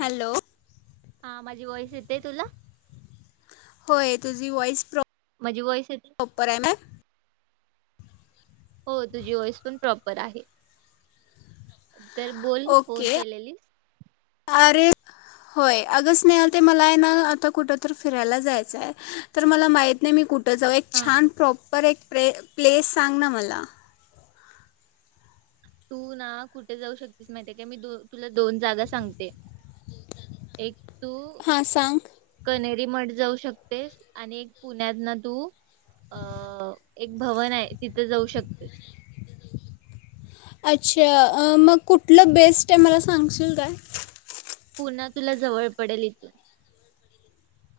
Hello हा माझी voice येतय तुला होय तुझी वोइस प्रो माझी वॉईस येते. हो तुझी वोईस पण प्रॉपर आहे. तर बोल फोन ओके केलेलीस. अरे होय आग स्नेहल ते मलाय ना आता कुठेतर फिरायला जायचाय तर मला माहित नाय मी कुट त जव एक हा छान प्रॉप पर एक प्रे प्लेस सांग ना मला तू ना कुठे जाऊ शकतेस माहितीये का मी दो तुला दोन जागा सांगते एक तू हां सांग कणे मठ जाऊ शकतेस आणि एक पुण्यात ना तू अ एक भवन आहे तिथं जाऊ शकतेस अच्छा अ मग कुठलं बेस्ट आहे मला सांगशील काय? पुणा तुला जवळ पडेल इथून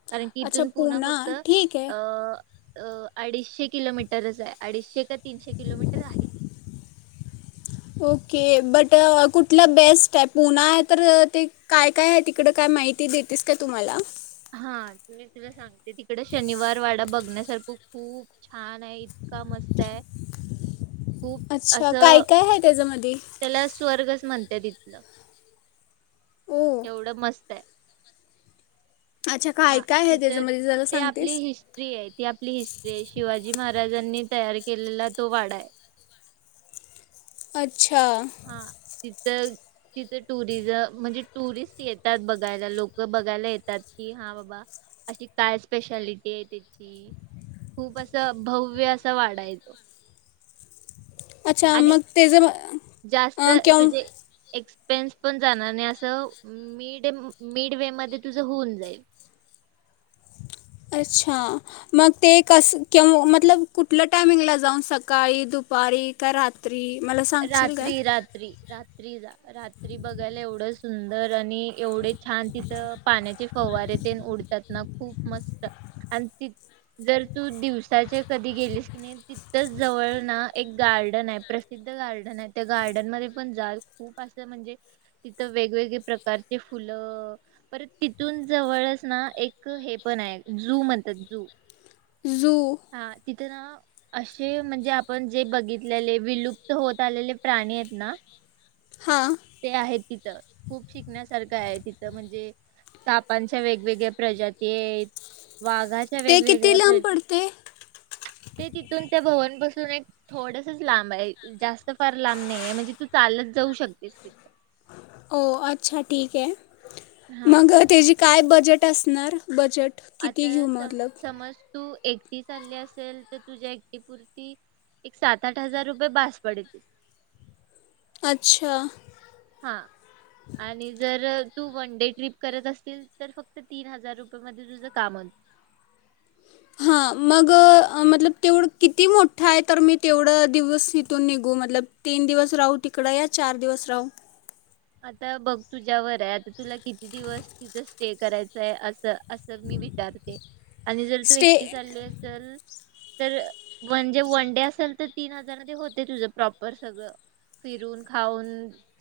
कारण की अच्छा इथून पुणा फक्त ठीक आहे अअ अ अडीचशे किलोमीटरच आहे अडीचशे का तीनशे किलोमीटर आहे ओके बट कुठलं बेस्ट आहे पुणा आहे तर ते काय काय आहे तिकडं काय माहिती देतेस का तु मला हा मी तुला सांग तिकडे शनिवार वाडा बघ बघणायासारखं खूप छान आहे इतका मस्त आहे. खूप अच्छा काय असं काय आहे त्याच्यामध्ये त्या तितलं ओ एवढं मस् ते अच्छा हा काय काय आहे तिथ त्याच्यामध्ये जरा ते आपली सांगतेस हिस्ट्री ये ती आपली हिस्ट्री ये शिवाजी महा महाराजांनी तयार केलेला तो वाडा आहे अ अच्छा तर तिथं टुरिजम म्हणजे टुरिस्ट येतात. बघायला लोक बघायला येतात. की, हा बाबा अशी काय स्पेशालिटी आहे त्याची खूप असं भव्य असा वाडा आहे. तो अच्छा आणि मग ते जर जास्त तुझे एक्सपेन्स पण जाणार आणि असं मिड मिड वे मध्ये तुझं होऊन जाईल. अच्छा मग ते कस मतलब कुठलं टायमिंगला जाऊन सकाळी दुपारी का रात्री मला सांगशील काय रात्री रात्री रात रात्री जा रात्री बघायला एवढं सुंदर आणि एवढे छान तिथं पाण्याचे फवारे तेनं उडतात ना खूप मस्त आणि तित जर तू दिवसाचे कधी गेलीस की नाही तिथच जवळ ना एक गार्डन आहे. प्र सिद्ध गार्डन आहे त्या गार्डन मध्ये पण जाल खूप असं म्हणजे तिथं वेगवेगळे प्रकारचे फुलं परत तिथून जवळच ना एक हे पण आहे जू म्हणतात जू झु असे म्हणजे आपण जे बघितलेले विलुप्त होत आलेले प्राणी येत ना हां ते आहेत तिथं खूप शिकण्यास तर आहे तिथ म्हणजे सापानच्या वेगवेगळ्या प्रजाती आहेत वाघाच्या ते किती वेगवेगळ्या लांब प्रजा पडते ते तिथून त्या भवन पासून एक थोडसच लांब आहे. जास्त फार लांब नाही आहे म्हणजे तू चालच जाऊ शकतेस ति ओ अच्छा ठीकये. हा मंग तेजी काय बजेट असणार बजेट? किती आता घेऊ सम मतलब समज तू एकटी चालली असेल तर तुझ्या एकटी पुरती एक सात आठ हजार रुपये भास पडतील. अच्छा हां आणि जर तू वन डे ट्रिप करत असशील तर फक्त तीन हजार रुपये मध्ये तुझ काम होईल. हां मग मतलब तेवढ किती मोठा आहे तर मी तेवढ दिवस इथून निघू मतलब तीन दिवस राहू तिकड या चार दिवस राहू आता बघ तुझ्यावर आहे आता तुला किती दिवस तिथच? स्टे करायचय अस. असं मी विचारते आणि जर तू स्टे एकटी चालली असल. तर म्हणजे वन डे असेल तर तीन हजारमध्ये होतय तुझं प्रॉपर सगळं फिरून खाऊन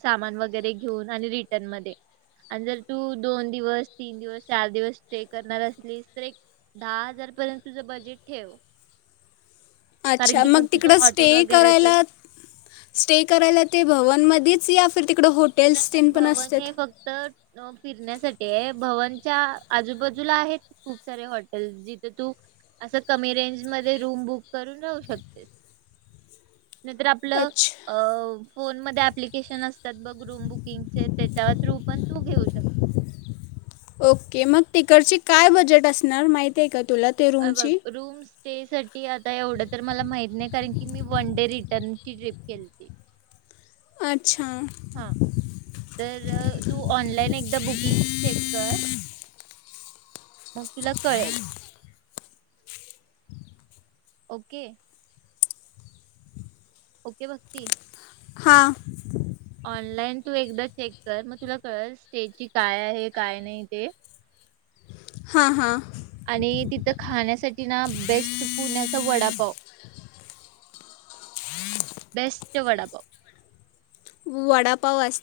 सामान वगैरे तर हे घेऊन आली रिटर्न मध्ये जर तू दोन दिवस तीन दिवस चार दिवस स्टे करणार असलीस तर एक दहा हजार पर्यंत तुझ बजेट ठेव. कारण अच्छा की मग तिकड तिथं स्टे हॉटेल वगैरेच करायला स्टे करायला ते भवन मधीच या फिरतीक नाही भवन हे फक्त अ फिरण्यासाठीय भवनच्या आजूबाजूला आहेत खूप सारे हॉटेल्स जिथे तू अस कमी रेंज मध्ये रूम बुक करून राहू शकतेस. नाहीतर आपल अच्छा अ फोन मध्ये ॲप्लिकेशन असतात बघ रूम बुकिंगचे त्याच्या थ्रू पण तू घेऊ शकते ओके मग तिकडची काय बजेट असणार माहिती आहे का? तुला ते अ बघ रूमची रूम स्टे साठी आता एवढं तर मला माहीत नाही कारण की मी वन डे रिटर्न ची ट्रिप केलती अच्छां हां तर तू ऑनलाइन एकदा बुकिंग्स चेक कर. मग तुला कळेल ओके. ओके भक्ती हां ऑनलाईन तू एकदा चेक कर मग तुला कळल स्टेची काय आहे काय नाही ते हां हां आणि तिथं खाण्यासाठी ना बेस्ट पुन्याचा वडापाव बेस्ट वडापाव वडापाव अस.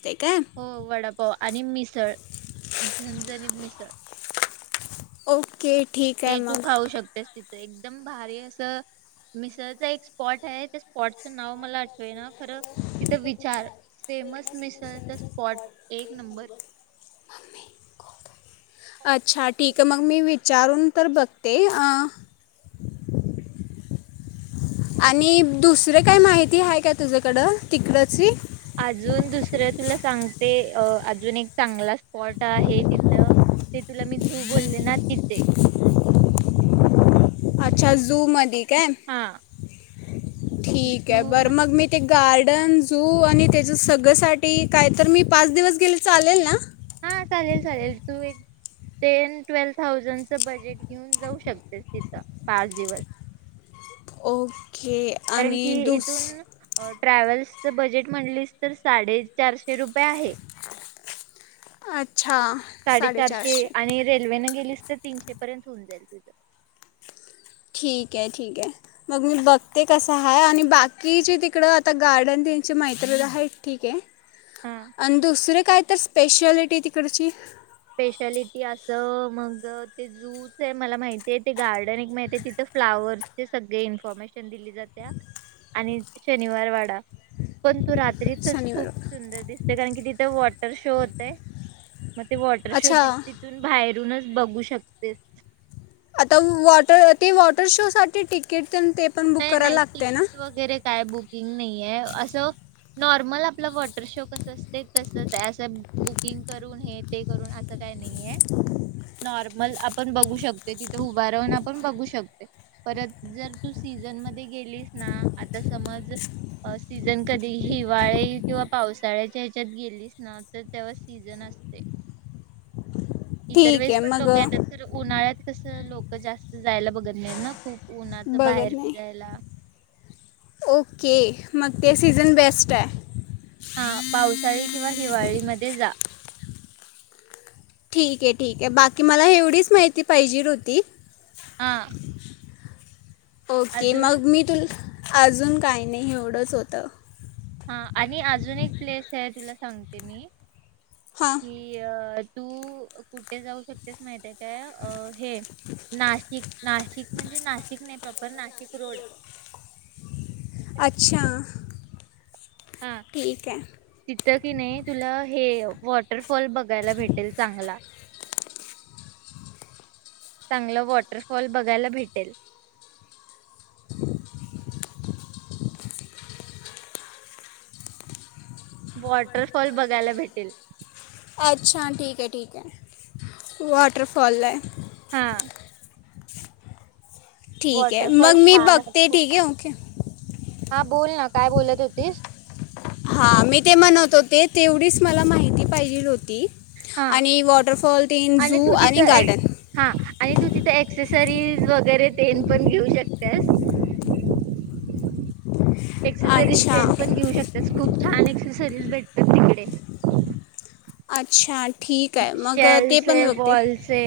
हो वडापोहा आणि मिसळ झनझणीत मिसळ के ठीक हाय हे तू मग खाऊ शकतेस तिथं एकदम भारी अस मिसळचा एक स्पॉट आहे त्या स्पॉटच नाव मला आठवे ना खरं तिथं विचार फेमस मिसळचा स्पॉट एक नंबर अच्छा ठीक आहे मग मी विचारून तर बघते अं आणि दुसरे काय माहिती आहे का तुझ्याकड तिकडची तर तुला सांगते अजून एक चांगला स्पॉट आहे तिथ ते तुला मी झू बोलले ना तिथे अच्छा जू झू मधी काय? हा [inaudible] ठीकये जू बरं मध्ये मग तू मी ते गार्ड झू, आणि त्याच्या सगळंसाठी काय तर मी पाच दिवस गेले चालेल ना. हा चालेल चालेल, तू एक टेन ट्वेल थाउजंडच बजेट घेऊन जाऊ शकतेस तिथं पाच दिवस ओ! हे आणि दुस ट्रॅव्हल्सच, बजेट म्हटलीस तर साडेचारशे रुपये आहे. अच्छा साडेचारशे, आणि रेल्वे न गेली तर तीनशे, पर्यंत होऊन जाईल तुझ. ठीके ये ठीके, ये मग मी बघते कसं आहे, आणि बाकीची तिकड आता गार्डन त्यांची मैत्रीण आहेत ठीके ये हा अन दुसरे काय तस स्पेशालिटी तिकडची. स्पेशालिटी अस, मग ते जू च मला माहती आहे, ते गार्डन एक माहित, तिथं फ्लावर्सचे सगळे इन्फॉर्मेशन दिली जात्या, आणि शनिवार वाडा पण तू रात्रीचच शनिवार खूप सुंदर दिसते कारण की तिथे वॉटर शो होतय म वॉटर शो ती अच्छा तिथून बाहेर बाहेरूनच बघू शकतेस आता वॉटर, ते वॉटर शो साठी तिकीट चल ते पण बुक नाही करायला नाही लागतय ना? तिकीट वगैरे काय बुकिंग, नाहीये असं नॉर्मल आपला वॉटर शो कस असते तसच, अस बुकिंग करून हे ते करून असं काय नाहीये नॉर्मल आपण बघू शकते तिथे उभा राहून आपण बघू शकते, परत जर तु सीझन मध्ये गेलीस ना, आता समज सीझन कधी हिवाळी किंवा पावसाळ्याच्या ह्याच्यात गेलीस ना तर तेव्हा सीझन असतय इतर ठीक वेळेस, आहे पण मग लोक येतात तर उन्हाळ्यात कस लोक जास्त जायला बघत नाही ना खूप. उन्हाचं बघत बाहेर नाही फिरायला ओके! म ते सीझन बेस्ट आहे. हा पावसाळी, किंवा हिवाळी मध्ये जा. ठीके ठीके, बाकी मला एवढीच माहिती पाहिजेल होती. हा! ओके अजून मग मी तुल अजून काही नाही एवढंच होतं. हा आणि अजून एक, प्लेस ये तुला सांगते मी. हां की अ! तू कुठे, जाऊ शकतेस माहितेय अ हे नाशिक, नाशिक म्हणजे नाशिक नई प्रॉपर नाशिक रोड. अच्छा. हा ठीक आहे तिथं की नाही तुला हे वॉटर फाॅल बघायला भेटेल चांगला. चांगलं वॉटरफॉल बघायला भेटेल. [inaudible] वॉटरफॉल बघायला भेटेल. अच्छा ठीक हाय, ठीक हाय. वॉटरफॉलला हाय. हा [inaudible] ठिक हाय. वॉटरफॉल मग मी छान आहे बघते खूप ठिक हाय, ओके. हा बोल ना, काय बोलत होतीस? हा, मी ते म्हणत होते तेवढीच मला माहिती पाहिजे हो हा आणि वॉटरफॉल, तीन झू तू आणि तिथं एक गार्डन. हा आणि तू तिथं एक्सेसरीज वगैरे ते पण घेऊ शकतेस. एक्सेसरीज अच्छा तेन पण घेऊ शक तेच खूप छान एक्सेसरीज भेटतात तिकडे अच्छा ठीकय मग ते पण शेलचे बघते वॉलचे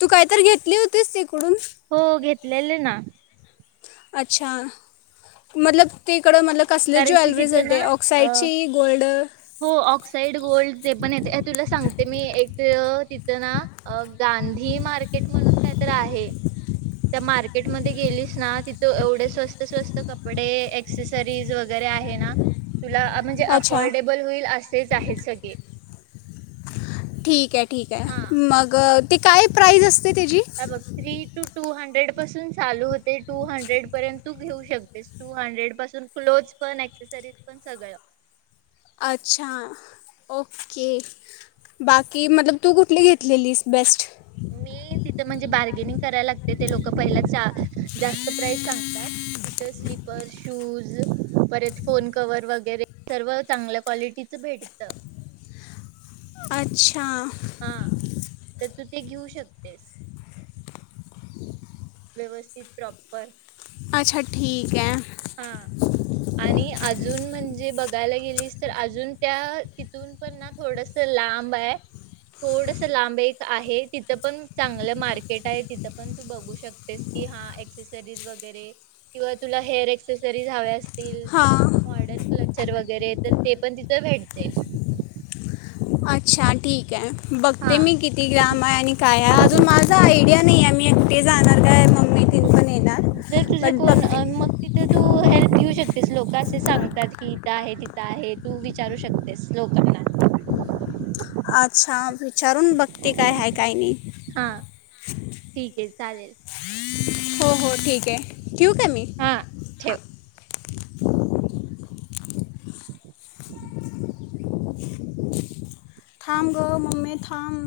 तू काय तर घेतली होतीस तिकडूनट? हो घेतलेले ना अच्छा मतलब ते कारण की तिथं ना आ ऑक्साईडची गोल्ड हो ऑक्साइड गोल्ड ते पण येते. तुला सांगते मी एक ते तिथं ना अ गांधी मार्केट म्हणून काय तर आहे त्या मार्केटमध्ये गेलीस ना, तिथ एवढे स्वस्त, स्वस्त कपडे एक्सेसरी रीज वगैरे आहे ना? तुला म्हणजे अच्छा अफोर्डेबल होईल असेच आहेत सगळे. ठीक हाय. ठीक हाय, मग ती काय प्राईज अस हे बघ थ्री टू टू हंड्रेड पासून चालू होते, टू हंड्रेड पर्यंत तू घेऊ शकतेस. टू हंड्रेड पासून क्लोथ पण एक्सेसरीज पण सगळं. अच्छा, ओके बाकी मतलब तू कुठली घेतलेलीस बेस्ट? मी तिथं म्हणजे बार्गेनिंग करायला लागते ते लोक पहिला चा जास्त प्राइस सांगतात. तिथ स्लीपर, शूज परत फोन कव्हर वगैरे सर्व चांगल्या क्वालिटीच भेटत. अच्छा हा. तर तू ते घेऊ शकतेस. व्यवस्थित प्रॉपर अच्छा ठीके ए. हा आणि अजून म्हणजे बघायला गेलीस तर अजून त्या तिथून पण ना थोडस लांब हाय थोडस लांब एक आहे तिथ पण चांगलं मार्केट आहे तिथ पण तू बघू शकतेस की हा एक्सेसरीज वगैरे किंवा तुला हेअर एक्ससरिज हव्या तील हां मॉडन क्लचर वगैरे तर ते पण तिथ भेटते अच्छा ठीक बघते हा मी किती ग्राम आहे आणि काय आहे अजून माझा आयडिया नायये मी ते जाणार काय? मम्मी तीन पण येणार जर तुझ बट कोण बघते मग तिथ तू हेल्प घेऊ शक तेच लोक असे सांगतात की इथ आहे तिथ आहे तू विचारू शकतेस लोकांना अच्छा विचारून बघते काय हाय काय नायी हा ठीकये चालेल हो हो ठीकये. ठेऊ काय मी हा ठेव. हा हा रिकामा ऑडिओ [inaudible] थांब ग मम्मे. थांब